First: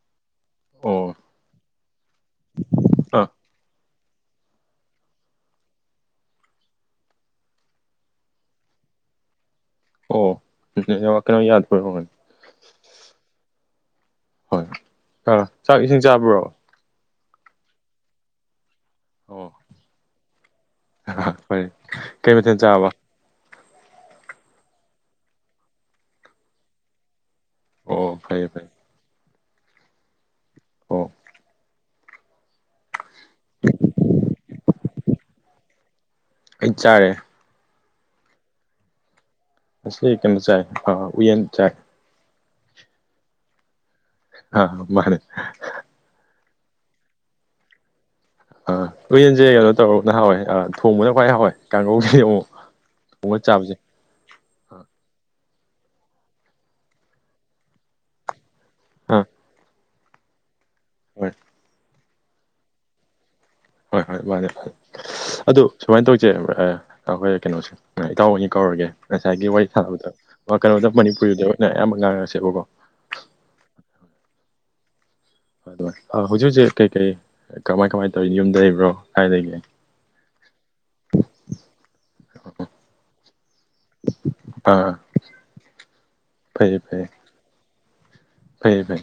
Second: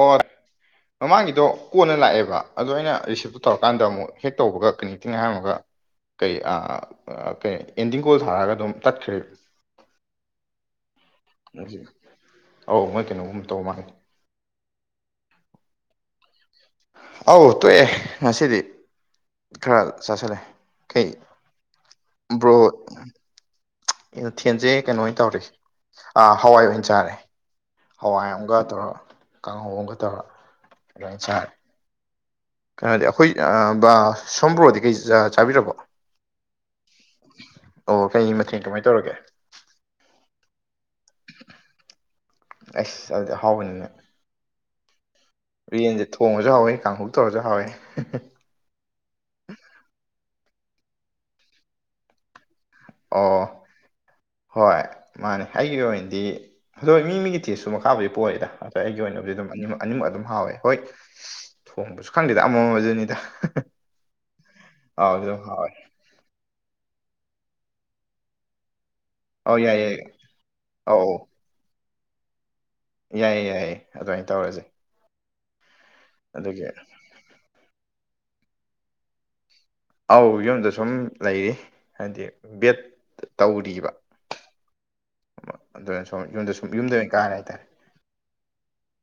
ꯑꯣꯠ ꯑꯣ ꯃꯃꯥꯡꯒꯤꯗꯣ ꯀꯣꯟꯅ ꯂꯥꯛꯑꯦꯕ ꯑꯗꯣ ꯑꯩꯅ ꯑꯥ ꯔꯤꯁꯤꯞꯇꯣ ꯇꯧꯔꯀꯥꯟꯗ ꯑꯃꯨꯛ ꯍꯦꯛ ꯇꯧꯕꯒ ꯀꯅꯦꯛꯇꯤꯡ ꯍꯥꯏꯔꯝꯃꯒ ꯀꯩ ꯑꯥ ꯑꯥ ꯀꯩ ꯑꯦꯟꯗꯤꯡ ꯀꯣꯜ ꯊꯥꯔꯒ ꯑꯗꯨꯝ ꯇꯠꯈ꯭ꯔꯦ ꯑꯣ ꯅꯦꯋꯛ ꯀꯩꯅꯣ ꯌꯥꯗꯕꯩ ꯑꯣꯏꯔꯝꯒꯅꯤ ꯑꯧ ꯃꯣꯏ ꯀꯩꯅꯣꯒꯨꯝꯕ ꯇꯧ ꯃꯥꯜꯂꯦ [unintelligible] ꯍꯣꯏ ꯍꯥ ꯆꯥꯛ ꯏꯁꯤꯡ ꯆꯥꯕ꯭ꯔꯣ? ꯑꯧ ꯇꯣꯛꯑꯦ ꯉꯁꯤꯗꯤ ꯑꯣ ꯈꯔ ꯆꯥꯁꯤꯜꯂꯦ ꯀꯩ ꯐꯔꯦ ꯀꯩ ꯕ꯭ꯔꯣ ꯃꯊꯦꯜ ꯆꯥꯕ ꯑꯩꯅ ꯊꯦꯟꯁꯦ ꯀꯩꯅꯣ ꯑꯣꯏꯅ ꯇꯧꯔꯤ ꯑꯥ ꯍꯋꯥꯏ ꯑꯣꯏꯅ ꯆꯥꯔꯦ꯫ ꯑꯣ ꯍꯋꯥꯏ ꯐꯩꯌꯦ ꯑꯝꯒ ꯐꯩ ꯇꯧꯔ ꯀꯥꯡꯍꯧ ꯑꯝꯒ ꯇꯧꯔ ꯑꯣ ꯑꯗꯨꯃꯥꯏꯅ ꯆꯥꯔꯦ ꯀꯟꯅꯗꯦ ꯑꯈꯣꯏ ꯑꯥ ꯕꯔ ꯁꯣꯝ ꯕ꯭ꯔꯣꯗꯤ ꯀꯩ ꯆꯥ ꯆꯥꯕꯤꯔꯕꯣ? ꯀꯩ ꯆꯥꯔꯦ ꯑꯣ ꯀꯩꯒꯤ ꯃꯊꯦꯟ ꯀꯃꯥꯏ ꯇꯧꯔꯒꯦ? ꯉꯁꯤ ꯀꯩꯅꯣ ꯆꯥꯏ ꯑꯥ ꯎꯌꯦꯟ ꯆꯥꯏ꯫ ꯑꯩꯁ ꯑꯗꯨ ꯑꯍꯥꯎꯕꯅꯤꯅꯦ ꯍꯥ ꯃꯥꯅꯦ꯫ ꯎꯌꯦꯟꯁꯦ ꯊꯣꯡꯑꯁꯨ ꯍꯥꯎꯋꯦ ꯀꯥꯡꯍꯧ ꯇꯧꯔꯁꯨ ꯍꯥꯎꯋꯦ ꯍꯦ ꯍꯦ ꯑꯥ ꯎꯌꯦꯟꯁꯦ ꯀꯩꯅꯣ ꯇꯧꯔꯒꯅ ꯍꯥꯎꯋꯦ ꯑꯥ ꯊꯣꯡꯕꯅ ꯈ꯭ꯋꯥꯏ ꯍꯥꯎꯋꯦ ꯀꯥꯡꯒꯧꯒꯤꯗꯤ ꯑꯃꯨꯛ ꯊꯣꯡꯉ ꯑꯣ ꯆꯥꯕꯁꯦ ꯍꯣꯏ ꯃꯟꯅꯦ ꯑꯩꯒꯤ ꯑꯣꯏꯅꯗꯤ ꯑꯗꯣꯏ ꯃꯤꯃꯤꯒꯤ ꯊꯦꯁꯁꯨ ꯃꯈꯥꯕꯨꯗꯤ ꯄꯣꯏꯂꯦꯗꯥ ꯑꯩꯒꯤ ꯑꯥ ꯑꯣꯏꯅꯕꯨꯗꯤ ꯑꯗꯨꯝ ꯑꯅꯤꯃꯛ ꯑꯅꯤꯃꯛ ꯑꯗꯨꯝ ꯍꯥꯎꯋꯦ ꯍꯣꯏꯠ ꯍꯣꯏ ꯊꯣꯡꯕꯁꯨ ꯈꯪꯗꯦꯗ ꯑꯃꯥꯃꯥ ꯗꯨꯅꯦꯗ [unintelligible] ꯍꯣꯏ ꯍꯣꯏ ꯃꯥꯅꯦ [unintelligible] ꯑꯗꯨ ꯁꯨꯃꯥꯏꯅ ꯇꯧꯆꯦ ꯈꯪꯕ꯭ꯔ ꯑꯥ ꯑꯈꯣꯏ ꯀꯩꯅꯣꯁꯦ ꯑꯥ ꯏꯇꯥꯎ ꯑꯅꯤ ꯀꯧꯔꯒꯦ ꯉꯁꯥꯏꯒꯤ ꯑꯧ ꯋꯥꯔꯤ ꯁꯟꯅꯕꯗ ꯌꯥꯏꯌꯦ ꯑꯥ ꯀꯩꯅꯣꯗ ꯑꯧ ꯃꯅꯤꯄꯨꯔꯤꯗ ꯑꯣꯏꯅꯦ ꯑꯌꯥꯝꯕ ꯉꯥꯡꯉꯁꯦꯕꯀꯣ ꯌꯥꯏꯌꯦ ꯌꯥꯏꯌꯦ ꯑꯗꯨꯃꯥꯏꯟ ꯇꯧꯔꯖꯦ ꯑꯗꯣꯏ ꯑꯥ ꯍꯧꯖꯤꯛ ꯍꯧꯖꯤꯛ ꯀꯩꯀꯩ ꯀꯃꯥꯏ ꯀꯃꯥꯏ ꯇꯧꯔꯤ ꯌꯨꯝꯗ ꯂꯩꯕ꯭ꯔꯣ ꯀꯥꯏ ꯂꯩꯒꯦ? ꯑꯧ ꯌꯨꯝꯗ ꯁꯨꯝ ꯂꯩꯔꯤ ꯍꯥꯏꯗꯤ ꯕꯤꯌꯦꯠ ꯇꯧꯔꯤꯕ ꯑꯥ ꯑꯃ ꯑꯗꯨꯅ ꯁꯨꯝ ꯌꯨꯝꯗ ꯁꯨꯝ ꯐꯩꯌꯦ ꯌꯨꯝꯗ ꯐꯩꯌꯦ ꯑꯣꯏꯅ ꯀꯥꯔꯦ ꯍꯥꯏꯇꯥꯔꯦ ꯐꯩꯌꯦ ꯐꯩ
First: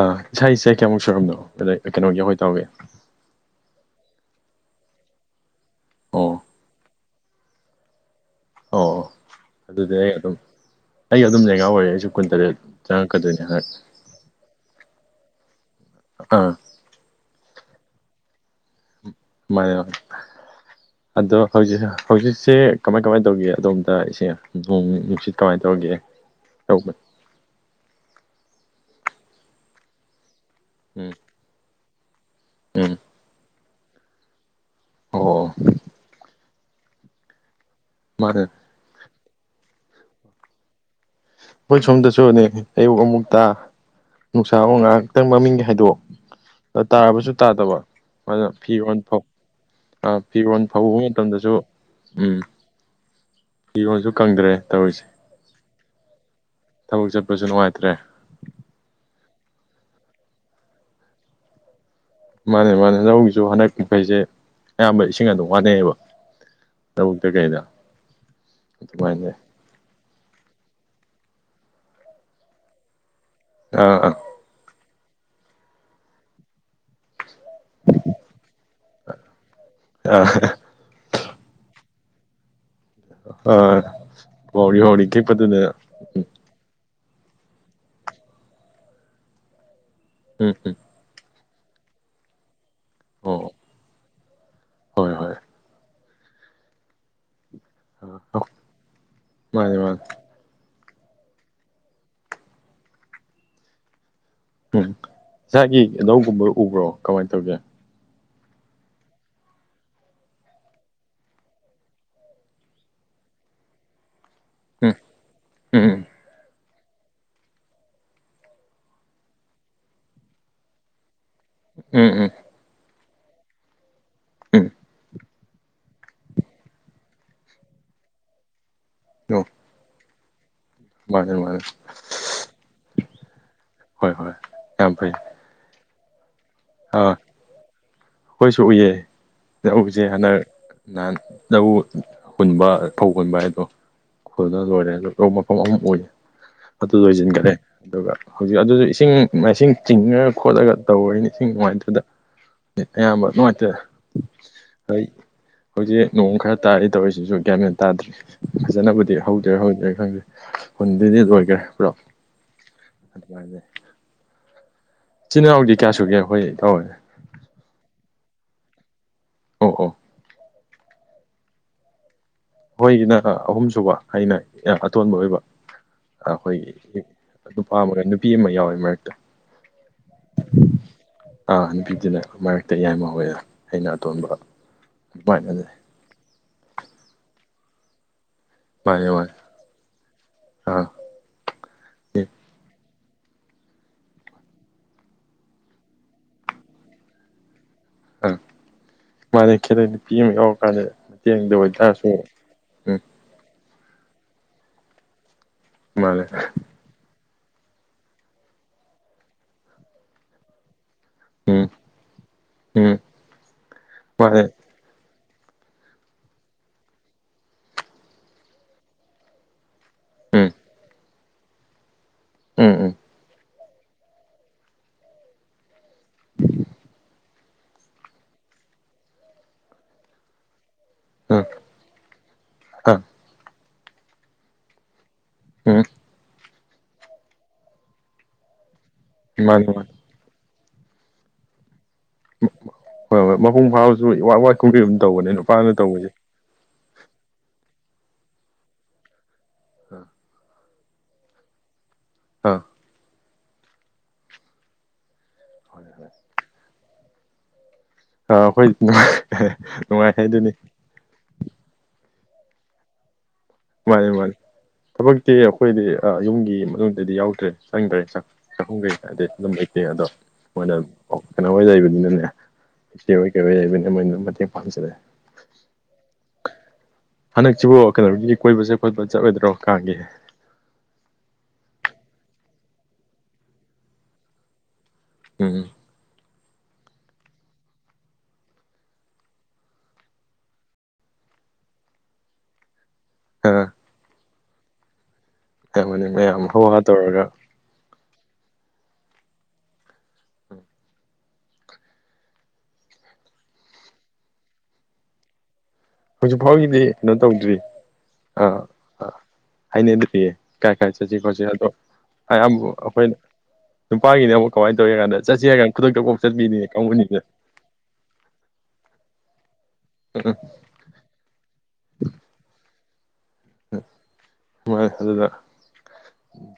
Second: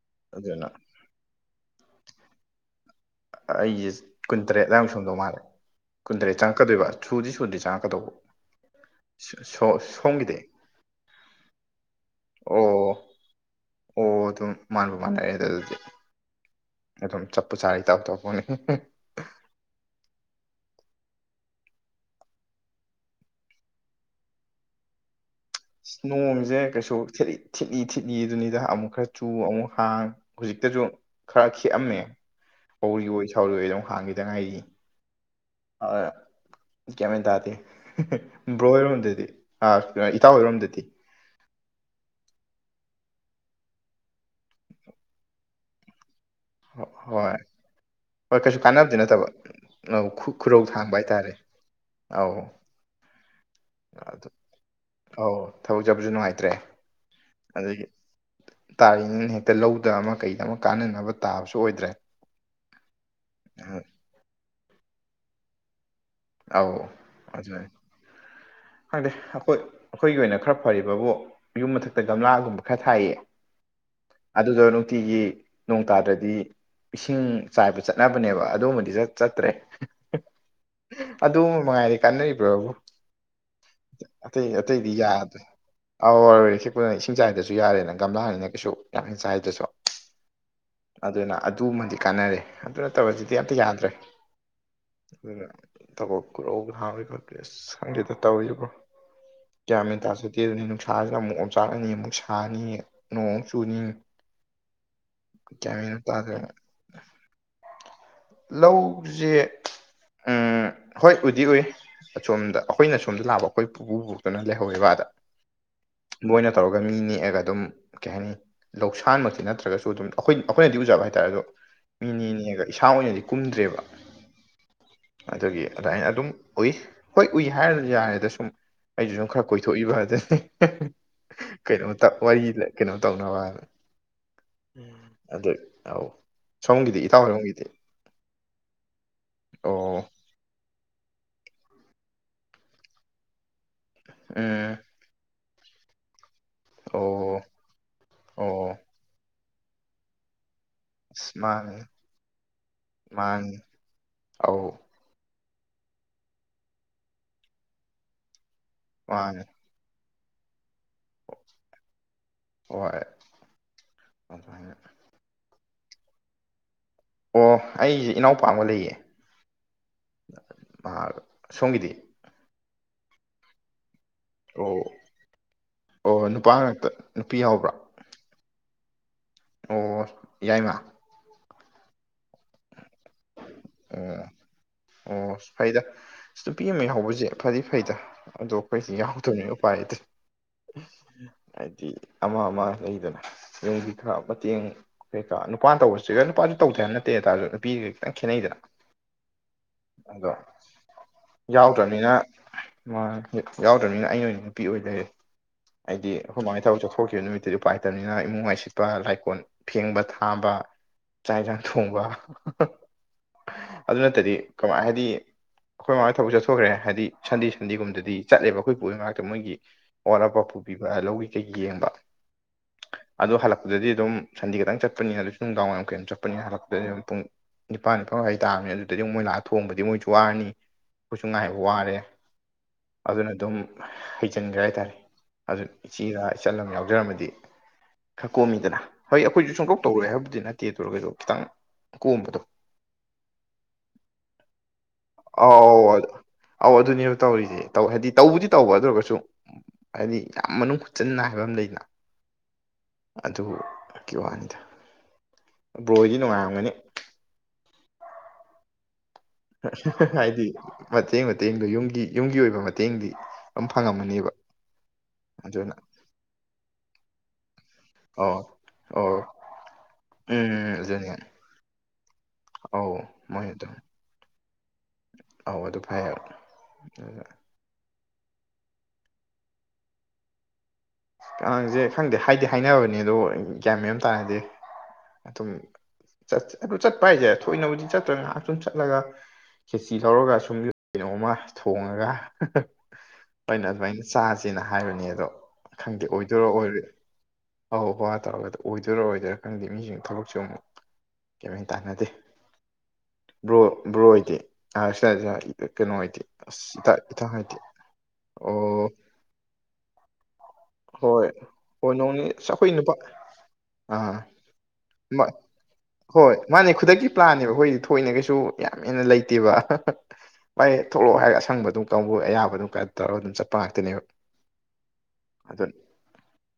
ꯑꯥ ꯏꯁꯥꯒꯤ ꯑꯗꯨꯅ ꯆꯍꯤ ꯀ꯭ꯌꯥꯃꯨꯛ ꯁꯨꯔꯝꯅꯣ ꯑꯗꯩ ꯀꯩꯅꯣꯒꯤ ꯑꯍꯣꯏ ꯏꯇꯎꯒꯤ? ꯑꯥ ꯑꯩꯁꯦ ꯀꯨꯟꯇꯔꯦꯠ ꯑꯗꯥꯏꯃꯨꯛ ꯁꯨꯔꯝꯗꯧ ꯃꯥꯜꯂꯦ ꯑꯣ ꯀꯨꯟꯇꯔꯦꯠ ꯆꯪ ꯀꯗꯣꯏꯕ ꯁꯨꯗꯤ ꯁꯨꯗ꯭ꯔꯤ ꯆꯪꯉꯛꯀꯗꯧꯕ꯫ ꯑꯣ ꯑꯗꯨꯗꯤ ꯑꯩ ꯑꯗꯨꯝ ꯁꯣꯝꯒꯤꯗꯤ ꯑꯩ ꯑꯗꯨꯝ ꯂꯦꯡꯒ ꯑꯣꯏꯔꯦ ꯑꯩꯁꯨ ꯀꯨꯟꯇꯔꯦꯠ ꯑꯣ ꯆꯪꯉꯛꯀꯗꯣꯏꯅꯦ ꯍꯠ ꯑꯣ ꯑꯗꯨꯝ ꯃꯥꯟꯕꯨ ꯃꯥꯟꯅꯔꯦ ꯑꯗꯨ ꯑꯗꯨꯗꯤ ꯑꯥ ꯑꯗꯨꯝ ꯆꯠꯄꯨ ꯆꯥꯔꯦ ꯏꯇꯥꯎ ꯇꯥꯎ [unintelligible] ꯃꯟꯅꯦ [unintelligible] ꯑꯗꯣ ꯍꯧꯖꯤꯛ ꯍꯧꯖꯤꯛꯁꯦ ꯀꯃꯥꯏ ꯀꯃꯥꯏꯟ ꯇꯧꯒꯦ ꯑꯗꯣꯝꯗ ꯏꯁꯦ ꯅꯣꯡ ꯅꯨꯡ ꯅꯨꯡꯁꯤꯠ? ꯀꯃꯥꯏꯅ ꯇꯧꯔꯤꯒꯦ ꯏꯁ ꯅꯣꯡꯁꯦ ꯇꯧꯕ ꯀꯩꯁꯨ ꯊꯦꯠꯂꯤ ꯊꯤꯠꯂꯤ ꯊꯤꯠꯂꯤ ꯑꯗꯨꯅꯤꯗ ꯑꯃꯨꯛ ꯈꯔ ꯆꯨ ꯑꯃꯨꯛ ꯍꯥꯡ ꯍꯧꯖꯤꯛꯇꯁꯨ ꯎꯝ ꯈꯔ ꯈꯤꯛꯑꯝꯃꯦ ꯎꯝ ꯄꯧꯔꯤꯋꯣꯏ ꯁꯥꯎꯔꯤꯋꯣꯏꯗ ꯑꯃꯨꯛ ꯍꯥꯡꯈꯤꯗ ꯉꯥꯏꯔꯤꯢ ꯑꯣ ꯑꯥ ꯒ꯭ꯌꯥꯟꯃꯦꯟ ꯇꯥꯗꯦ ꯃꯥꯅꯦ [unintelligible] ꯕ꯭ꯔꯣ ꯍꯣꯏ ꯔꯣꯝꯗꯗꯤ? ꯑꯥ [unintelligible] ꯏꯇꯥꯎ ꯍꯣꯏꯔꯣꯝꯗꯗꯤ? ꯑꯩꯈꯣꯏ ꯁꯣꯝꯗꯁꯨꯅꯦ ꯑꯌꯨꯛ ꯑꯃꯨꯛꯇ ꯅꯨꯡꯁꯥ ꯑꯃ ꯉꯥꯏ ꯈꯛꯇꯪ ꯃꯃꯤꯡꯒꯤ ꯍꯥꯏꯗꯣꯛꯑꯣ ꯇꯥꯔꯕꯁꯨ ꯍꯣꯏ ꯇꯥꯗꯕ ꯍꯣꯏ ꯑꯗꯨꯅ ꯀꯩꯁꯨ ꯀꯥꯟꯅꯕꯗꯤ ꯐꯤꯔꯣꯟ ꯅꯠꯇꯕ ꯑꯧ ꯈꯨ ꯐꯤꯔꯣꯜ ꯈꯨꯔꯧ ꯐꯧꯕ ꯊꯥꯡꯕ ꯍꯥꯏꯇꯥꯔꯦ ꯃꯇꯝꯗꯁꯨ ꯑꯧ ꯎꯝ ꯐꯤꯔꯣꯜꯁꯨ ꯀꯪꯗ꯭ꯔꯦ ꯇꯧꯔꯤꯁꯦ ꯑꯧ ꯊꯕꯛ ꯆꯠꯕꯁꯨ ꯅꯨꯡꯉꯥꯏꯇ꯭ꯔꯦ ꯊꯕꯛ ꯆꯠꯄꯁꯨ ꯑꯗꯒꯤ ꯅꯨꯡꯉꯥꯏꯇ꯭ꯔꯦ ꯇꯥꯔꯤꯅꯤꯅ ꯍꯦꯛꯇ ꯂꯧꯗ ꯑꯃ ꯀꯩꯗ ꯑꯃ ꯀꯥꯟꯅꯅꯕ ꯇꯥꯕꯁꯨ ꯑꯣꯏꯗ꯭ꯔꯦ ꯃꯥꯅꯦ ꯃꯥꯅꯦ ꯂꯧꯒꯤꯁꯨ ꯍꯟꯗꯛ ꯄꯤꯛꯈꯩꯁꯦ ꯑꯌꯥꯝꯕ ꯏꯁꯤꯡ ꯑꯗꯨꯝ ꯋꯥꯅꯩꯌꯦꯕ ꯑꯩ ꯑꯗꯨ ꯈꯪꯗꯦ ꯑꯗꯨꯃꯥꯏꯅ ꯑꯈꯣꯏ ꯑꯩꯈꯣꯏꯒꯤ ꯑꯣꯏꯅ ꯈꯔ ꯐꯔꯤꯕꯕꯨ ꯌꯨꯝ ꯃꯊꯛꯇ ꯒꯝꯂꯥꯒꯨꯝꯕ ꯈꯔ ꯊꯥꯏꯌꯦ ꯑꯥ ꯑꯥ ꯑꯗꯨꯗꯣ ꯅꯨꯡꯇꯤꯒꯤ ꯅꯣꯡ ꯇꯥꯗ꯭ꯔꯗꯤ ꯏꯁꯤꯡ ꯆꯥꯏꯕ ꯆꯠꯅꯕꯅꯦꯕ ꯑꯗꯨꯃꯗꯤ ꯆꯠ ꯆꯠꯇ꯭ꯔꯦ ꯑꯥ ꯑꯗꯨꯃ ꯃꯉꯥꯏꯔꯦ ꯀꯥꯟꯅꯔꯤꯕꯕꯨ ꯑ ꯋꯥꯎꯔꯤ ꯋꯥꯎꯔꯤ ꯌꯥꯗꯦ ꯈꯤꯛꯄꯗꯨꯅꯦ ꯑꯧ ꯋꯥꯎꯔꯤ ꯋꯥꯎꯔꯤ ꯈꯤꯛꯄꯅ ꯏꯁꯤꯡ ꯆꯥꯏꯗꯁꯨ ꯌꯥꯔꯦꯅ ꯒꯝꯂꯥꯅꯤꯅ ꯀꯩꯁꯨ ꯌꯥꯝ ꯍꯦꯟꯅ ꯆꯥꯏꯗ꯭ꯔꯁꯨ ꯑꯝ ꯍꯨꯝ ꯑꯗꯨꯅ ꯑꯗꯨꯃꯗꯤ ꯀꯥꯟꯅꯔꯦ ꯑꯗꯨ ꯅꯠꯇꯕꯗꯨꯗꯤ ꯑꯣ ꯑꯝꯇ ꯌꯥꯗ꯭ꯔꯦ ꯍꯣꯏ ꯍꯣꯏ ꯑꯗꯨꯅ ꯊꯕꯛ [unintelligible] ꯍꯥꯡꯉꯤꯕ ꯑꯁ ꯈꯣꯗꯦꯗ ꯑꯥ ꯇꯧꯔꯤꯁꯦ ꯕ꯭ꯔꯣ ꯃꯥꯅꯦ ꯃꯥꯅꯦ ꯀꯌꯥꯃꯦꯟ ꯇꯥꯗꯦ [unintelligible] ꯅꯨꯡꯁꯥꯁꯤꯅ ꯑꯃꯨꯛ ꯑꯣꯝꯆꯥꯛꯂꯅꯤ ꯑꯃꯨꯛ ꯁꯥꯅꯤ ꯅꯣꯡꯃꯨꯛ ꯆꯨꯅꯤ ꯎꯝ ꯒ꯭ꯌꯥꯟ ꯏꯁꯥꯒꯤ ꯃꯦꯟ ꯑꯝ ꯂꯧꯒꯨꯝꯕ ꯇꯥꯗ꯭ꯔꯦ ꯎꯕ꯭ꯔꯣ ꯀꯃꯥꯏ ꯇꯧꯒꯦ ꯂꯧꯁꯦ ꯎꯝ ꯍꯣꯏ ꯎꯗꯤ ꯎꯨꯏ ꯑꯁꯣꯝꯗ ꯑꯩꯈꯣꯏꯅ ꯁꯣꯝꯗ ꯂꯥꯛꯑꯕ ꯑꯩꯈꯣꯏ ꯄꯨꯄꯨ ꯀꯩꯅꯣ ꯂꯩꯍꯧꯋꯦꯕ ꯎꯝ ꯑꯗꯥ ꯎꯝ ꯃꯣꯏꯅ ꯇꯧꯔꯒ ꯃꯤ ꯅꯦꯛꯑꯒ ꯑꯗꯨꯝ ꯀꯩ ꯍꯥꯏꯅꯤ ꯂꯧꯁꯥꯟꯃꯛꯇꯤ ꯅꯠꯇ꯭ꯔꯒꯁꯨ ꯑꯗꯨꯝ ꯑꯩꯈꯣꯏ ꯑꯩꯈꯣꯏꯅꯗꯤ ꯎꯖꯕ ꯍꯥꯏꯇꯥꯔꯦ ꯑꯗꯣ ꯃꯤ ꯎꯝ ꯎꯝ ꯎꯝ ꯅꯦꯛꯅꯦꯛꯑꯒ ꯏꯁꯥ ꯑꯣꯏꯅꯗꯤ ꯀꯨꯝꯗ꯭ꯔꯦꯕ ꯎꯝ ꯑꯗꯨꯒꯤ ꯑꯗꯨꯃꯥꯏꯅ ꯑꯗꯨꯝ ꯎꯨꯏ ꯍꯣꯏ ꯎꯨꯏ ꯍꯥꯏꯔ ꯌꯥꯔꯦꯗ ꯁꯨꯝ ꯑꯩꯁꯨ ꯁꯝ ꯑꯣ ꯈꯔ ꯀꯣꯏꯊꯣꯛꯏꯕ ꯍꯥꯏꯗꯨꯅꯤ ꯃꯥꯅꯦ ꯃꯥꯅꯦ ꯀꯩꯅꯣ ꯋꯥꯔꯤ ꯀꯩꯅꯣ ꯇꯧꯅꯕ ꯍꯥꯏꯗꯅ ꯍꯣꯏ ꯍꯣꯏ ꯌꯥꯝ ꯐꯩ ꯑꯗꯨꯅꯤ ꯊꯧ [unintelligible] ꯑꯥ ꯑꯩꯈꯣꯏꯁꯨ ꯎꯨꯏꯌꯦ ꯑꯣ ꯂꯧꯁꯦ ꯍꯟꯗꯛ ꯅꯍꯥꯟ ꯂꯧ ꯍꯨꯟꯕ ꯐꯧ ꯍꯨꯟꯕ ꯍꯥꯏꯗꯣ ꯈꯣꯏꯗꯅ ꯎꯝ ꯂꯣꯏꯔꯦ ꯑꯗꯨ ꯂꯧ ꯃꯐꯝ ꯑꯍꯨꯝ ꯑꯣꯏ ꯑꯗꯨ ꯑꯣ ꯂꯣꯏꯁꯤꯟꯈ꯭ꯔꯦ ꯑꯗꯨꯒ ꯑꯣ ꯍꯧꯖꯤꯛ ꯑꯗꯨꯗ ꯏꯁꯤꯡ ꯃꯥꯏꯁꯤꯡ ꯆꯤꯡꯉꯒ ꯈꯣꯠꯂꯒ ꯇꯧꯔꯤꯅꯤ ꯑꯁ ꯏꯁꯤꯡ ꯃꯥꯅꯦ ꯅꯨꯡꯉꯥꯏꯇꯦꯗ ꯑꯌꯥꯝꯕ ꯃꯥꯅꯤ ꯅꯨꯡꯉꯥꯏꯇꯦ ꯑꯧ ꯍꯣꯏ ꯍꯧꯖꯤꯛ ꯅꯣꯡ ꯈꯔ ꯇꯥꯔꯤ ꯇꯧꯔꯤꯁꯤꯁꯨ ꯒ꯭ꯌꯥꯃꯦꯟ ꯇꯥꯗ꯭ꯔꯦ ꯐꯖꯅꯕꯨꯗꯤ ꯃꯥꯅꯤ ꯍꯧꯗ꯭ꯣꯏꯔ ꯍꯧꯔꯣꯏꯗ꯭ꯣꯏꯔ ꯈꯪꯗꯦ ꯍꯨꯟꯕꯗꯤ ꯂꯣꯏꯈ꯭ꯔꯦ ꯄꯨꯔꯥ ꯍꯣꯏ ꯂꯥꯛꯒꯦ [unintelligible] ꯏꯆꯤꯜ ꯏꯅꯥꯎꯗꯤ ꯀꯌꯥꯁꯨꯒꯦ ꯑꯩꯈꯣꯏ ꯏꯇꯥꯎ ꯍꯣꯏ ꯑꯣ ꯑꯩꯁꯦ ꯏꯅꯥꯎꯄꯥ ꯑꯃꯒ ꯂꯩꯌꯦ ꯑꯣ ꯑꯣ ꯃꯍꯥꯛ ꯁꯣꯝꯒꯤꯗꯤ ꯑꯈꯣꯢꯒꯤꯁꯤꯅ ꯑꯍꯨꯝꯁꯨꯨꯕ ꯑꯩꯅ ꯑꯣ ꯑꯇꯣꯟꯕ ꯑꯣꯏꯕ ꯑꯣ ꯅꯨꯄꯥ ꯉꯥꯛꯇ ꯑꯩꯈꯣꯏꯒꯤ ꯅꯨꯄꯤ ꯅꯨꯄꯥ ꯌꯥꯎꯕ꯭ꯔꯥ ꯑꯃꯒ ꯅꯨ ꯅꯨꯄꯤ ꯑꯃ ꯌꯥꯎꯋꯦ ꯃꯔꯛꯇ ꯑꯣ ꯌꯥꯏꯃꯥ ꯑꯥ ꯅꯨꯄꯤꯗꯨꯅ ꯃꯔꯛꯇ ꯌꯥꯥꯏꯃꯥ ꯑꯣꯢꯌꯦ ꯑꯣ ꯑꯣ ꯐꯩꯗ ꯅꯨꯄꯤ ꯑꯃ ꯌꯥꯎꯕꯁꯦ ꯐꯗꯤ ꯐꯩꯗ ꯑꯗꯣ ꯑꯩꯈꯣꯏꯗꯤ ꯃꯥꯅꯦ ꯃꯥꯅꯦ ꯌꯥꯎꯗꯕꯅꯤ ꯎꯄꯥꯏ ꯂꯩꯇꯔꯦ ꯑꯥ ꯍꯥꯏꯗꯤ ꯑꯃ ꯑꯃ ꯂꯩꯗꯅ ꯌꯨꯝꯒꯤ ꯈꯔ ꯃꯇꯦꯡ ꯀꯩꯀꯥ ꯅꯨꯄꯥꯅ ꯇꯧꯕꯁꯤꯒ ꯅꯨꯄꯥꯁꯨ ꯇꯧꯗꯦ ꯍꯥꯏꯕ ꯅꯠꯇꯦ ꯍꯥꯏꯇꯥꯔꯁꯨ ꯅꯨꯄꯤ ꯈꯤꯇꯪ ꯑꯥ ꯈꯦꯠꯅꯩꯗꯅ ꯃꯥꯅꯦ ꯈꯦꯠꯅꯩ ꯅꯨꯄꯤ ꯑꯗꯣ ꯑꯃ ꯌꯥꯎꯔꯀꯥꯟꯗ ꯃꯇꯦꯡꯗ ꯑꯣꯏꯇꯥꯔꯁꯨ ꯎꯝ ꯃꯥꯅꯦ ꯌꯥꯎꯗ꯭ꯔꯕꯅꯤꯅ ꯑꯩꯩꯅ ꯑꯣꯏꯅ ꯅꯨꯄꯤ ꯑꯣꯏ ꯂꯩꯔꯦ ꯍꯥꯏꯗꯤ ꯃꯥꯅꯦ ꯑꯩꯈꯣꯏ ꯃꯥꯍꯣꯏ ꯊꯕꯛ ꯆꯠꯊꯣꯛꯈꯤꯕ ꯅꯨꯃꯤꯠ ꯎꯄꯥꯏ ꯂꯩꯇꯕꯅꯤꯅ ꯏꯃꯨꯡꯋꯥꯏ ꯁꯤꯠꯄ ꯂꯥꯏꯀꯣꯟ ꯐꯦꯡꯕ ꯊꯥꯕ ꯆꯥꯛ ꯌꯦꯟꯁꯥꯡ ꯎꯝ ꯊꯣꯡꯕ ꯎꯝ ꯑꯗꯨ ꯅꯠꯇꯗꯤ ꯃꯥꯅꯦ ꯀꯃꯥꯏ ꯍꯥꯏꯗꯤ ꯑꯩꯈꯣꯏ ꯃꯥꯍꯣꯏ ꯊꯕꯛ ꯆꯠꯊꯣꯛꯈ꯭ꯔꯦ ꯍꯥꯏꯗꯤ ꯁꯟꯗꯦ ꯁꯟꯗꯦꯒꯨꯝꯗꯗꯤ ꯆꯠꯂꯦꯕ ꯑꯩꯈꯣꯏ ꯄꯨ ꯍꯣꯏ ꯃꯅꯥꯛꯇ ꯃꯣꯏꯒꯤ ꯑꯋꯥꯠ ꯑꯄꯥ ꯎꯝ ꯄꯨꯕꯤꯕ ꯂꯧꯒꯤ ꯀꯩꯒꯤ ꯌꯦꯡꯕ ꯎꯝ ꯎꯝ ꯑꯗꯣ ꯍꯜꯂꯛꯄꯗꯗꯤ ꯑꯗꯨꯝ ꯁꯟꯗꯦ ꯈꯛꯇꯪ ꯆꯠꯄꯅꯤꯅ ꯑꯗꯨ ꯅꯨꯡꯗꯥꯡ ꯋꯥꯏꯔꯝ ꯀꯩꯅꯣ ꯆꯠꯄꯅꯤꯅ ꯍꯜꯂꯛꯄꯗꯗꯤ ꯑꯗꯨꯝ ꯄꯨꯡ ꯅꯤꯄꯥꯟ ꯐꯧ ꯉꯥꯢ ꯇꯥꯕꯅꯤ ꯑꯗꯨꯗꯗꯒꯤ ꯃꯣꯏ ꯂꯥꯛ ꯊꯣꯡꯕꯁꯦ ꯃꯣꯏꯁꯨ ꯋꯥꯔꯅꯤ ꯑꯩꯈꯣꯏꯁꯨ ꯎꯝ ꯉꯥꯏꯕ ꯋꯥꯔꯦ ꯑꯥ ꯑꯗꯨꯅ ꯑꯗꯨꯝ ꯍꯩꯖꯤꯟꯈ꯭ꯔꯦ ꯍꯥꯏꯇꯥꯔꯦ ꯑꯗꯨ ꯎꯝ ꯏꯆꯦꯔ ꯏꯆꯥꯜꯂ ꯑꯃ ꯌꯥꯎꯖꯔꯝꯃꯗꯤ ꯈꯔ ꯀꯣꯝꯃꯤꯗꯅ ꯍꯣꯏ ꯑꯩꯈꯣꯏꯁꯨ ꯃꯥꯅꯤ ꯁꯨꯡꯇꯧ ꯃꯥꯅꯤ ꯇꯧꯔꯣꯏ ꯍꯥꯏꯕꯕꯨꯗꯤ ꯅꯠꯇꯦ ꯑꯗꯨ ꯑꯣꯏꯔꯒꯁꯨ ꯈꯤꯇꯪ ꯀꯣꯝꯕꯗ ꯍꯣꯏ ꯍꯣꯏ ꯃꯄꯨꯡ ꯐꯥꯕꯁꯨ ꯏꯋꯥꯠ ꯋꯥꯠ ꯀꯨꯝ ꯀꯩꯒꯨꯝ ꯇꯧꯕꯅꯦ ꯅꯨꯄꯥꯅ ꯑꯧ ꯇꯧꯕꯁꯦ ꯑꯧ ꯑꯗꯨꯅꯦꯕ ꯇꯧꯔꯤꯁꯦ ꯍꯥꯏꯗꯤ ꯇꯧꯕꯗꯤ ꯇꯧꯕ ꯑꯗꯨ ꯑꯣꯏꯔꯒꯁꯨ ꯍꯥꯏꯗꯤ ꯌꯥꯝ ꯃꯅꯨꯡ ꯍꯥꯛꯆꯤꯟꯅ ꯍꯥꯏꯕꯥꯃ ꯂꯩꯗꯅ ꯑꯥ ꯑꯗꯨꯀꯤ ꯋꯥꯅꯤꯗ ꯍꯣꯏ ꯍꯣꯏ ꯕ꯭ꯔꯣꯍꯣꯏꯗꯤ ꯅꯨꯡꯉꯥꯏꯔꯝꯒꯅꯤ ꯑꯥ ꯑꯩꯈꯣꯏꯗꯤ ꯅꯨꯡꯉꯥꯢ ꯅꯨꯡꯉꯥꯏ ꯍꯥꯏꯗꯤ ꯍꯥꯏꯗꯨꯢꯅꯤ ꯃꯇꯦꯡ ꯃꯇꯦꯡꯗꯨ ꯌꯨꯝꯒꯤ ꯌꯨꯝꯒꯤ ꯑꯣꯏꯕ ꯃꯇꯦꯡꯗꯤ ꯑꯗꯨꯝ ꯃꯥꯅꯦ ꯐꯪꯉꯝꯃꯅꯤꯕ ꯃꯥꯅꯦ ꯊꯕꯛꯇꯤ ꯑꯩꯈꯣꯏꯗꯤ ꯌꯨꯝꯒꯤ ꯃꯅꯨꯡꯗꯗꯤ ꯌꯥꯎꯗ꯭ꯔꯦ ꯆꯪꯗ꯭ꯔꯦ ꯆꯪ ꯑꯣ ꯆꯥꯛꯈꯨꯝ ꯀꯩ ꯑꯣ ꯀꯗꯤ ꯑꯗꯨꯝ ꯂꯩꯇꯦ ꯑꯗꯣ ꯎꯝ ꯃꯣꯏꯅ ꯑꯗꯨꯅꯦ ꯀꯩꯅꯣ ꯍꯣꯏ ꯂꯩꯕꯅꯤꯅꯅꯦ ꯑꯧ ꯏꯆꯦ ꯍꯣꯏ ꯀꯩ ꯃꯣꯏ ꯍꯣꯏ ꯑꯗꯨꯝ ꯂꯩꯕꯅꯤꯅ ꯃꯣꯏꯅ ꯃꯇꯦꯡ ꯄꯥꯡꯁꯤꯟꯂꯛꯑꯦ ꯑꯧ ꯑꯗꯨ ꯐꯩ ꯍꯥꯏꯕ ꯑꯗꯨꯅ ꯅꯪꯁꯤꯕꯨ ꯀꯩꯅꯣꯒꯤ ꯀꯣꯏꯕ ꯆꯠꯄꯗꯣ ꯆꯠꯂꯣꯏꯗ꯭ꯔꯣ ꯀꯥꯡꯒꯤ ꯀꯥꯡꯁꯦ ꯈꯪꯗꯦ ꯍꯥꯏꯗꯤ ꯍꯥꯏꯅꯕꯅꯦ ꯑꯗꯣ ꯒ꯭ꯌꯥꯟ ꯃꯦꯟ ꯑꯝ ꯇꯥꯗꯦ ꯑꯗꯨꯝ ꯎꯝ ꯑꯗꯨ ꯆꯠꯄ ꯍꯥꯏꯁꯦ ꯊꯣꯏꯅꯕꯨꯗꯤ ꯆꯠꯇ꯭ꯔ ꯉꯥꯏꯍꯥꯛ ꯁꯨꯝ ꯆꯠꯂꯒ ꯈꯦꯆꯤ ꯇꯧꯔꯒ ꯁꯨꯝ ꯀꯩꯅꯣꯝꯃ ꯊꯣꯡꯉꯒ ꯍꯣꯏꯅꯦ ꯑꯗꯨꯃꯥꯏꯅ ꯆꯥꯥꯁꯦꯅ ꯍꯥꯏꯕꯅꯦ ꯑꯗꯣ ꯈꯪꯗꯦ ꯑꯃꯅꯤ ꯑꯣꯏꯗꯣꯏꯔ ꯃꯌꯥꯝ ꯍꯧ ꯑꯣꯏꯔꯣꯏ ꯍꯥ ꯇꯧꯔꯒ ꯑꯧ ꯋꯥ ꯇꯧꯔꯒꯗ ꯑꯣꯏꯗꯣꯏꯔ ꯑꯣꯏꯔꯣꯏꯗꯨꯢꯔꯥ ꯈꯪꯗꯦ ꯃꯤꯁꯤꯡ ꯊꯕꯛꯁꯦ ꯑꯃꯨꯛ ꯇꯥꯟꯅꯗꯦ ꯕ꯭ꯔꯣ ꯕ꯭ꯔꯣ ꯍꯣꯏꯗꯤ [inaudible] ꯀꯩꯅꯣ ꯍꯥꯏꯗꯤ ꯍꯧꯖꯤꯛ ꯑꯁ ꯐꯥꯎꯒꯤꯗꯤ [unintelligible] ꯏ ꯀꯩꯅꯣ ꯏꯊꯪ ꯍꯥꯏꯗꯤ ꯇꯧꯗ꯭ꯔꯤ ꯑ ꯑꯣ ꯑ ꯍꯥꯏꯅꯗ꯭ꯔꯤꯌꯦ ꯀꯥꯏ ꯀꯥꯏ ꯆꯠꯁꯤ ꯍꯣꯏ ꯈꯣꯠꯁꯤ ꯑꯗꯣ ꯍꯣꯏ ꯅꯣꯡꯅꯤ ꯑꯁ ꯑꯌꯥꯝꯕ ꯑꯩꯈꯣꯏ ꯅꯨꯄꯥ ꯑꯩꯈꯣꯏꯅ ꯑꯥ ꯅꯨꯄꯥꯒꯤꯅ ꯑꯃꯨꯛ ꯀꯃꯥꯏꯅ ꯇꯧꯋꯤ ꯍꯥꯏ ꯀꯥꯟꯗ ꯆꯠꯁꯤ ꯍꯥꯏꯔꯒ ꯈꯨꯗꯛꯇ ꯀꯣꯛ ꯆꯠꯄꯤ ꯀꯥꯡꯕꯨꯅꯤꯅꯦ ꯍꯣꯏꯅꯦ ꯀꯩꯁꯨ ꯌꯥꯝ ꯍꯦꯟꯅ ꯂꯩꯇꯦꯕ ꯎꯝ ꯥꯚꯥꯢ ꯊꯣꯛꯂꯛꯑꯣ ꯍꯥꯏꯔꯒ ꯑꯁꯪꯕ ꯑꯗꯨ ꯀꯥꯡꯕꯨ ꯑꯌꯥꯕ ꯑꯗꯨ ꯈꯔ ꯇꯧꯔꯒ ꯑꯗꯨꯝ ꯆꯠꯄ ꯉꯥꯛꯇꯅꯦꯕ ꯃꯥꯅꯦ ꯑꯗꯨꯒ ꯑꯗꯥ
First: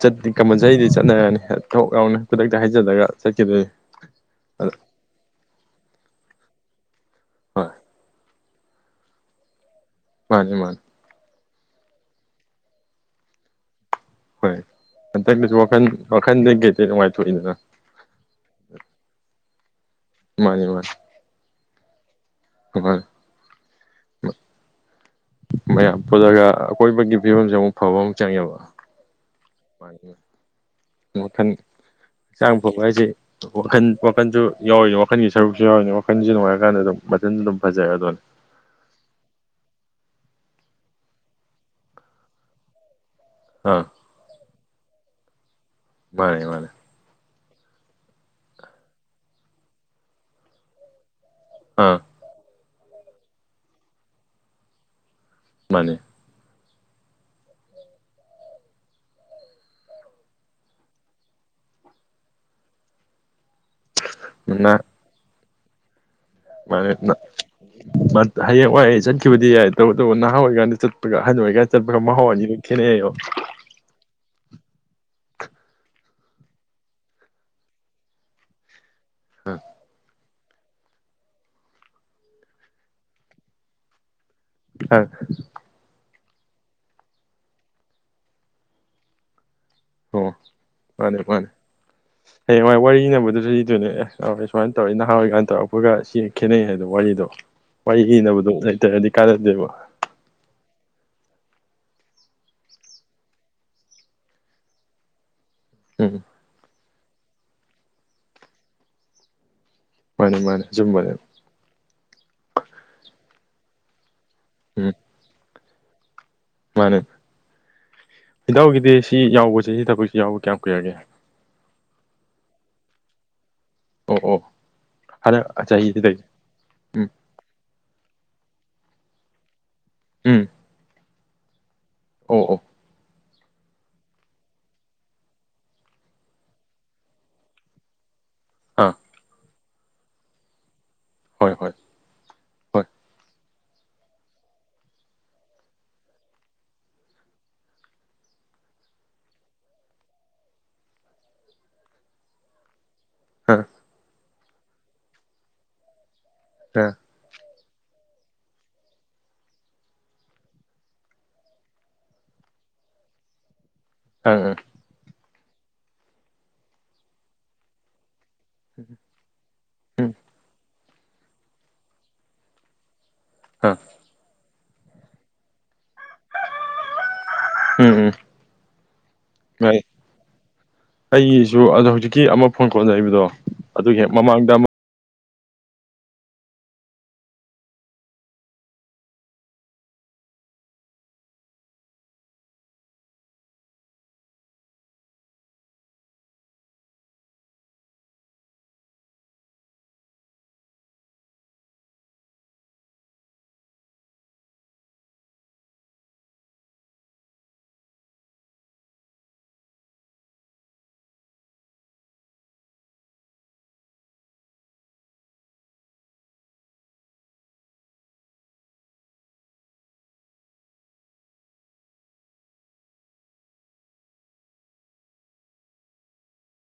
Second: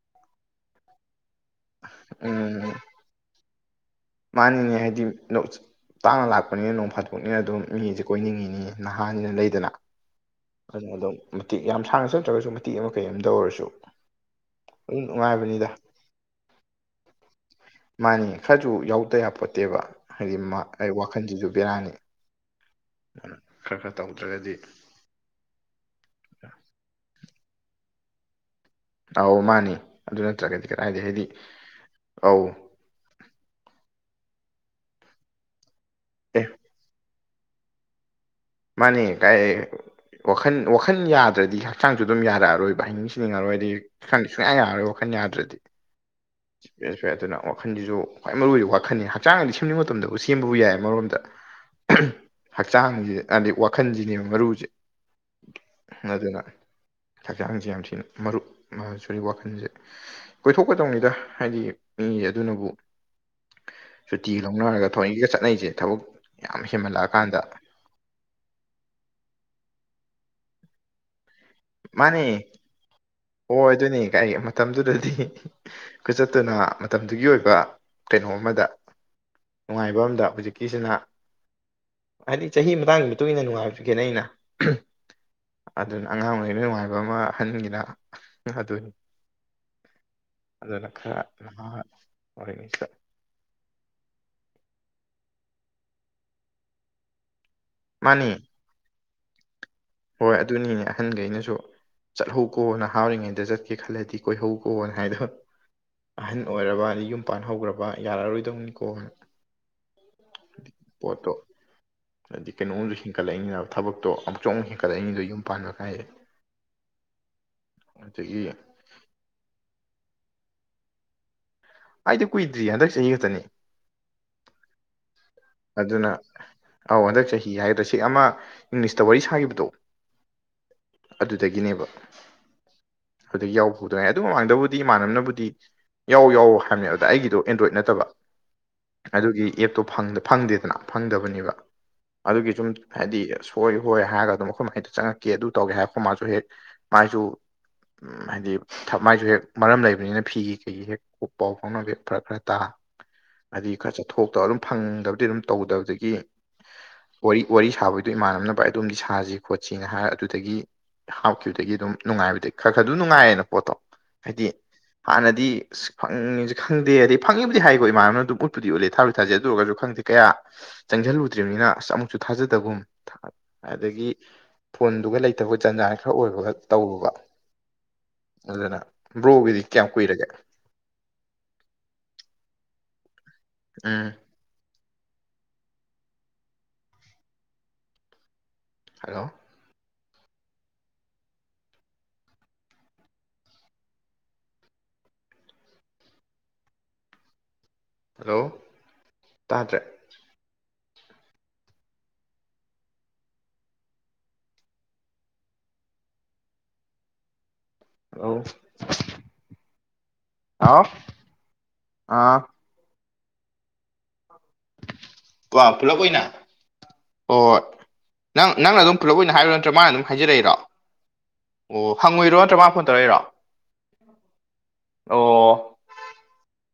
ꯆꯠꯄꯗꯤ ꯀꯥꯝꯄꯜꯁꯔꯤꯗꯤ ꯆꯠꯅꯔꯅꯤ ꯊꯕꯛ ꯌꯥꯎꯅ ꯈꯨꯗꯛꯇ ꯎꯝ ꯍꯥꯏꯖꯤꯟꯂꯛꯑꯗꯤ ꯆꯠꯈꯤꯗꯣꯏꯅꯤ ꯑꯗ ꯃꯥꯅꯤꯅꯦ ꯍꯥꯏꯗꯤ ꯇꯥꯡꯅ ꯂꯥꯛꯄꯅꯤꯅ ꯅꯣꯡ ꯐꯥꯗꯣꯛꯅꯤꯅ ꯑꯗꯨꯝ ꯍꯣꯏ ꯃꯤꯁꯦ ꯀꯣꯏꯅꯤꯡꯉꯤꯅꯤ ꯅꯍꯥꯟꯅ ꯂꯩꯗꯅ ꯃꯥꯅꯤ ꯃꯥꯅꯤ ꯑꯗꯨꯅ ꯑꯗꯨꯝ ꯃꯇꯦꯛ ꯌꯥꯝ ꯁꯥꯡꯅ ꯆꯠꯇ꯭ꯔꯒꯁꯨ ꯃꯇꯦꯛ ꯑꯃ ꯀꯩ ꯑꯃ ꯇꯥ ꯑꯣꯏꯔꯁꯨ ꯍꯣꯏ ꯑꯗꯨꯝ ꯍꯟꯗꯛꯇꯁꯨ ꯅꯨꯡꯉꯥꯏꯕꯅꯤꯗ ꯋꯥꯈꯜ ꯋꯥꯈꯟꯗ ꯀꯩꯗꯩ ꯅꯨꯡꯉꯥꯏꯊꯣꯛꯏꯗꯅ ꯃꯥꯅꯦ ꯈꯔꯁꯨ ꯌꯥꯎꯗ ꯌꯥꯄꯣꯟꯇꯦꯕ ꯃꯥꯅꯤ ꯍꯥꯏꯗꯤ ꯋꯥꯈꯟꯁꯤꯁꯨ ꯕꯦꯔꯥꯅꯤ ꯃꯥꯅꯦ ꯈꯔ ꯈꯔ ꯇꯧꯗ꯭ꯔꯒꯗꯤ ꯃꯌꯥꯝ ꯄꯨꯜꯂꯒ ꯑꯀꯣꯏꯕꯒꯤ ꯐꯤꯕꯝꯁꯦ ꯑꯃꯨꯛ ꯐꯕꯃꯨꯛ ꯆꯪꯉꯦꯕ ꯑꯧ ꯃꯥꯅꯦ ꯑꯗꯨ ꯅꯠꯇ꯭ꯔꯒꯗꯤ ꯀꯗꯥꯏꯗꯒꯤ ꯍꯥꯏꯗꯤ ꯑꯧ ꯇꯧꯕ ꯍꯥꯏꯁꯦ ꯋꯥꯈꯜ ꯋꯥꯈꯟꯁꯨ ꯌꯥꯎꯔꯤꯅꯤ ꯋꯥꯈꯜꯒꯤ ꯁꯔꯨꯛꯁꯨ ꯌꯥꯎꯔꯤꯅꯤ ꯋꯥꯈꯜꯁꯤ ꯑꯦ ꯅꯨꯡꯉꯥꯏꯔꯀꯥꯟꯗ ꯑꯗꯨꯝ ꯃꯊꯟꯗ ꯑꯗꯨꯝ ꯐꯖꯔꯛꯑꯗꯧꯅꯦ ꯃꯥꯅꯦ ꯀꯥꯏꯗꯩ ꯋꯥꯈꯜ ꯋꯥꯈꯜ ꯌꯥꯗ꯭ꯔꯗꯤ ꯍꯛꯆꯥꯡꯁꯨ ꯑꯗꯨꯝ ꯌꯥꯔꯛꯑꯔꯣꯏꯕ ꯍꯩꯅꯤꯡ ꯍꯩꯅꯤꯡꯉꯔꯣꯏ ꯍꯥꯏꯗꯤ ꯑꯥ ꯍꯛꯆꯥꯡꯗꯤ ꯁꯨꯡꯌꯥ ꯌꯥꯔꯔꯣꯏ ꯋꯥꯈꯟ ꯌꯥꯗ꯭ꯔꯗꯤ ꯃꯥꯅꯦ ꯃꯥꯅꯦ ꯑꯗꯨꯅ ꯋꯥꯈꯟꯁꯤꯁꯨ ꯈ꯭ꯋꯥꯏ ꯃꯔꯨ ꯑꯣꯏꯕ ꯋꯥꯈꯜꯅꯤ ꯍꯛꯆꯥꯡꯗꯤ ꯁꯦꯝꯅꯤꯡꯕ ꯃꯇꯝꯗꯕꯨ ꯁꯦꯝꯕꯕꯨ ꯌꯥꯏ ꯑꯃꯔꯣꯝꯗ ꯑꯥ ꯍꯛꯆꯥꯡꯁꯦ ꯍꯥꯏꯗꯤ ꯋꯥꯈꯜꯁꯤꯅꯦꯕ ꯃꯔꯨꯁꯤ ꯃꯥꯅꯦ ꯑꯗꯨꯅ ꯍꯛꯆꯥꯡꯁꯦ ꯌꯥꯝ ꯊꯤꯅ ꯃꯔꯨꯞ ꯁꯣꯔꯤ ꯋꯥꯈꯜꯁꯦ ꯀꯣꯏꯊꯣꯛꯀꯗꯧꯅꯤꯗ ꯍꯥꯏꯗꯤ ꯃꯤ ꯑꯗꯨꯅꯕꯨ ꯁꯨꯇꯤꯒ ꯂꯧꯅꯔꯒ ꯊꯥꯑꯣꯢꯒ ꯆꯠꯅꯩꯁꯦ ꯊꯕꯛ ꯌꯥꯝ ꯃꯥꯅꯦ ꯑꯗꯨꯅ ꯍꯦꯟꯃꯜꯂꯛꯑꯀꯥꯟꯗ ꯍꯌꯦꯡ ꯋꯥꯏ ꯆꯠꯈꯤꯕꯗꯤ ꯌꯥꯏ ꯇꯧꯕꯇꯕꯨ ꯅꯍꯥ ꯑꯣꯏꯀꯥꯟꯗ ꯆꯠꯄꯒ ꯑꯍꯟ ꯑꯣꯏꯀꯥꯟꯗ ꯆꯠꯄꯒ ꯃꯥꯅꯦ ꯃꯍꯥꯎ ꯑꯅꯥꯗꯨ ꯈꯦꯠꯅꯩꯑꯦꯕ ꯍꯣꯏ ꯑꯗꯨꯅꯦ ꯀꯥꯏ ꯃꯇꯝꯗꯨꯗꯗꯤ ꯈꯨꯆꯠꯇꯨꯅ ꯃꯇꯝꯗꯨꯒꯤ ꯑꯣꯏꯕ ꯀꯩꯅꯣ ꯑꯃꯗ ꯅꯨꯡꯉꯥꯏꯕ ꯑꯃꯗ ꯍꯧꯖꯤꯛꯀꯤꯁꯤꯅ ꯍꯥꯏꯗꯤ ꯆꯍꯤ ꯃꯇꯥꯡꯒꯤ ꯃꯇꯨꯡ ꯃꯇꯨꯡ ꯏꯟꯅ ꯅꯨꯡꯉꯥꯏꯕꯁꯦ ꯈꯦꯟꯅꯩꯅ ꯑꯪ ꯑꯗꯨꯅ ꯑꯉꯥꯡ ꯑꯣꯔꯤꯉꯩꯅ ꯅꯨꯡꯉꯥꯏꯕ ꯑꯃ ꯑꯍꯥꯟꯈꯤꯅ ꯑꯗꯨꯅꯤ ꯑꯣ ꯑꯗꯨꯅ ꯃꯥꯅꯤ ꯈꯔ ꯃꯥꯅꯤ ꯅꯍꯥ ꯍꯌꯦꯡ ꯋꯥꯢ ꯑꯣꯏꯔꯤꯉꯩꯁꯤꯗ ꯋꯥꯔꯤ ꯂꯤꯅꯕꯗꯁꯨ ꯂꯤꯗꯣꯏꯅꯦ ꯑꯦ ꯑꯣꯏ ꯁꯨꯃꯥꯏꯅ ꯇꯧꯔꯛꯏ ꯅꯍꯥꯟꯋꯥꯏ ꯀꯥꯏꯅ ꯇꯧꯔꯛꯄꯒ ꯁꯤ ꯈꯦꯠꯅꯩ ꯍꯥꯏꯗꯣ ꯋꯥꯔꯤꯗꯣ ꯋꯥꯔꯤ ꯃꯥꯅꯤ ꯂꯤꯅꯕꯗꯣ ꯂꯩꯇ꯭ꯔꯦꯗꯤ ꯀꯥꯟꯅꯗꯦꯕ ꯍꯣꯏ ꯑꯗꯨꯅꯤꯅꯦ ꯑꯍꯟꯈꯩꯅꯁꯨ ꯆꯠꯍꯧꯀꯣꯅ ꯅꯍꯥ ꯑꯣꯢꯔꯤꯉꯩꯗ ꯆꯠꯀꯦ ꯈꯜꯂꯗꯤ ꯀꯣꯏꯍꯧ ꯀꯣꯅ ꯍꯥꯏꯗꯣ ꯎꯝ ꯑꯍꯟ ꯑꯣꯏꯔꯕ ꯑꯗꯩ ꯌꯨꯝ ꯄꯥꯟ ꯍꯧꯈ꯭ꯔꯕ ꯌꯥꯔꯔꯣꯏꯗꯧꯅꯤꯀꯣ ꯃꯥꯅꯦ ꯃꯥꯅꯦ ꯆꯨꯝꯕꯅꯦ ꯄꯣꯠꯇꯣ ꯍꯥꯏꯗꯤ ꯀꯩꯅꯣꯝ ꯍꯦꯟꯀꯠꯂꯛꯏꯅꯤꯕ ꯊꯕꯛꯇꯣ ꯑꯃꯨꯛꯁꯨ ꯑꯃꯨꯛ ꯎꯝ ꯍꯦꯟꯀꯠꯂꯛꯏꯅꯤꯗꯣ ꯌꯨꯝ ꯄꯥꯟꯕ ꯀꯥꯏꯗꯦ ꯃꯥꯅꯦ ꯏꯇꯧꯒꯤꯗꯤ ꯁꯤ ꯌꯥꯎꯕꯁꯦ ꯁꯤ ꯊꯕꯛꯁꯤ ꯌꯥꯎꯕ ꯀꯌꯥꯝ ꯀꯨꯏꯔꯒꯦ ꯑꯩꯗꯤ ꯀꯨꯏꯗ꯭ꯔꯤ ꯍꯟꯗꯛ ꯆꯍꯤ ꯈꯛꯇꯅꯦ ꯑꯣ ꯑꯣ ꯍꯥꯟꯗꯥꯛ ꯑꯗꯨꯅ ꯑꯧ ꯍꯟꯗꯛ ꯆꯍꯤ ꯍꯥꯏꯒꯗ꯭ꯔꯥ ꯁꯤ ꯑꯃ ꯏꯪꯂꯤꯁꯇ ꯋꯥꯔꯤ ꯁꯥꯈꯤꯕꯗꯣ ꯎꯝ ꯑꯗꯨꯗꯒꯤꯅꯦꯕ ꯑꯣ ꯑꯣ ꯌꯥꯎ ꯄꯨꯗꯥꯏ ꯑꯗꯨ ꯃꯃꯥꯡꯗꯕꯨꯗꯤ ꯏꯃꯥꯟꯅꯕꯅꯕꯨꯗꯤ ꯌꯥꯎ ꯌꯥꯎ ꯍꯥꯏꯕꯅꯦꯕ ꯑꯗ ꯑꯩꯒꯤꯗꯣ ꯑꯦꯟꯗ꯭ꯔꯣꯏꯗ ꯅꯠꯇꯕ ꯑꯥ ꯑꯗꯨꯒꯤ ꯑꯦꯞꯇꯣ ꯐꯪꯗ ꯐꯪꯗꯦꯗꯅ ꯐꯪꯗꯕꯅꯦꯕ ꯍꯣꯏ ꯍꯣꯏ ꯑꯗꯨꯒꯤ ꯁꯨꯝ ꯍꯣꯏ ꯍꯥꯏꯗꯤ ꯁꯣꯏ ꯍꯣꯏ ꯍꯥꯏꯔꯒ ꯑꯗꯨꯝ ꯑꯩꯈꯣꯏ ꯃꯥꯏꯗ ꯆꯪꯉꯛꯀꯦ ꯑꯗꯨ ꯇꯧꯒꯦ ꯍꯥꯏꯔ ꯈꯣ ꯃꯥꯁꯨ ꯍꯦꯛ ꯃꯥꯥꯖꯨ ꯎꯝ ꯍꯥꯏꯗꯤ ꯊ ꯃꯥꯏꯁꯨ ꯍꯦꯛ ꯃꯔꯝ ꯂꯩꯕꯅꯤꯅ ꯐꯤꯒꯤ ꯀꯩꯒꯤ ꯍꯦꯛ ꯄꯥꯎ ꯐꯥꯎꯅꯕ ꯍꯦꯛ ꯐꯔꯛ ꯈꯔ ꯇꯥ ꯑꯥ ꯑꯗꯨꯏ ꯈꯔ ꯆꯠꯊꯣꯛꯇꯕ ꯑꯗꯨꯝ ꯐꯪꯗꯕꯗꯤ ꯑꯗꯨꯝ ꯇꯧꯗꯕꯗꯒꯤ ꯑ ꯋꯥꯔꯤ ꯋꯥꯔꯤ ꯁꯥꯕꯒꯤꯗꯣ ꯏꯃꯥꯟꯅꯕꯅ ꯚꯥꯏ ꯑꯗꯣꯝꯗꯤ ꯁꯥꯁꯤ ꯈꯣꯠꯁꯤꯅ ꯍꯥꯏꯔ ꯑꯗꯨꯗꯒꯤ ꯍꯥꯞꯈꯤꯕꯗꯒꯤ ꯑꯗꯨꯝ ꯅꯨꯡꯉꯥꯏꯕꯗ ꯈꯔ ꯈꯔ ꯗꯨꯝ ꯅꯨꯡꯉꯥꯏꯌꯦꯅ ꯄꯣꯠꯇꯣ꯫ ꯑꯥ ꯍꯥꯏꯗꯤ ꯑꯥ ꯍꯥꯟꯅꯗꯤ ꯑꯁ ꯐꯪꯉꯤꯖꯨ ꯈꯪꯗꯦ ꯍꯥꯏꯗꯤ ꯐꯪꯉꯤꯕꯨꯗꯤ ꯍꯥꯏꯀꯣ ꯏꯃꯥꯟꯅꯕꯅ ꯑꯗꯨꯝ ꯎꯠꯄꯨꯗꯤ ꯎꯠꯂꯦ ꯊꯥ ꯊꯥꯖꯩ ꯑꯗꯨ ꯑꯣꯏꯔꯒꯁꯨ ꯈꯪꯗꯦ ꯎꯝ ꯀꯌꯥ ꯆꯪꯖꯜꯂꯨꯗ꯭ꯔꯤꯕꯅꯤꯅ ꯑꯁ ꯑꯃꯨꯛꯁꯨ ꯊꯥꯖꯗꯕꯒꯨꯝ ꯑꯥ ꯑꯗꯒꯤ ꯐꯣꯟꯗꯨꯒ ꯂꯩꯇꯕꯒ ꯖꯟꯖꯥꯟ ꯈꯔ ꯑꯣꯏꯕꯒ ꯇꯧꯔꯨꯕ ꯎꯝ ꯎꯝ ꯑꯗꯨꯅ ꯕ꯭ꯔꯣꯒꯤꯗꯤ ꯌꯥꯏ ꯀꯌꯥꯝ ꯀꯨꯏꯔꯒꯦ? ꯑꯩꯒꯤꯁꯨ ꯑꯗꯣ ꯍꯧꯖꯤꯛꯀꯤ ꯑꯃ ꯐꯣꯟ ꯀꯣꯜ ꯂꯩꯕꯗꯣ ꯑꯗꯨꯒꯤ ꯍꯦꯛ ꯎꯝ ꯃꯃꯥꯡꯗ ꯑꯃ ꯍꯂꯣ ꯍꯜꯂꯣ ꯇꯥꯗ꯭ꯔꯦ ꯍꯂꯣ ꯍꯥꯎ ꯑꯥ ꯄꯨꯂꯞ ꯑꯣꯏꯅ ꯍꯣ ꯍꯣꯏ ꯅꯪ ꯅꯪꯅ ꯑꯗꯨꯝ ꯄꯨꯂꯞ ꯑꯣꯏꯅ ꯍꯥꯏꯔꯣ ꯅꯠꯇ꯭ꯔ ꯃꯥꯅ ꯑꯗꯨꯝ ꯍꯥꯏꯖꯔꯛꯏꯔꯣ? ꯑꯣ ꯍꯪꯉꯨꯏꯔꯣ ꯅꯠꯇ꯭ꯔ ꯃꯥ ꯐꯣꯟ ꯇꯧꯔꯛꯏꯔꯣ ꯑꯣ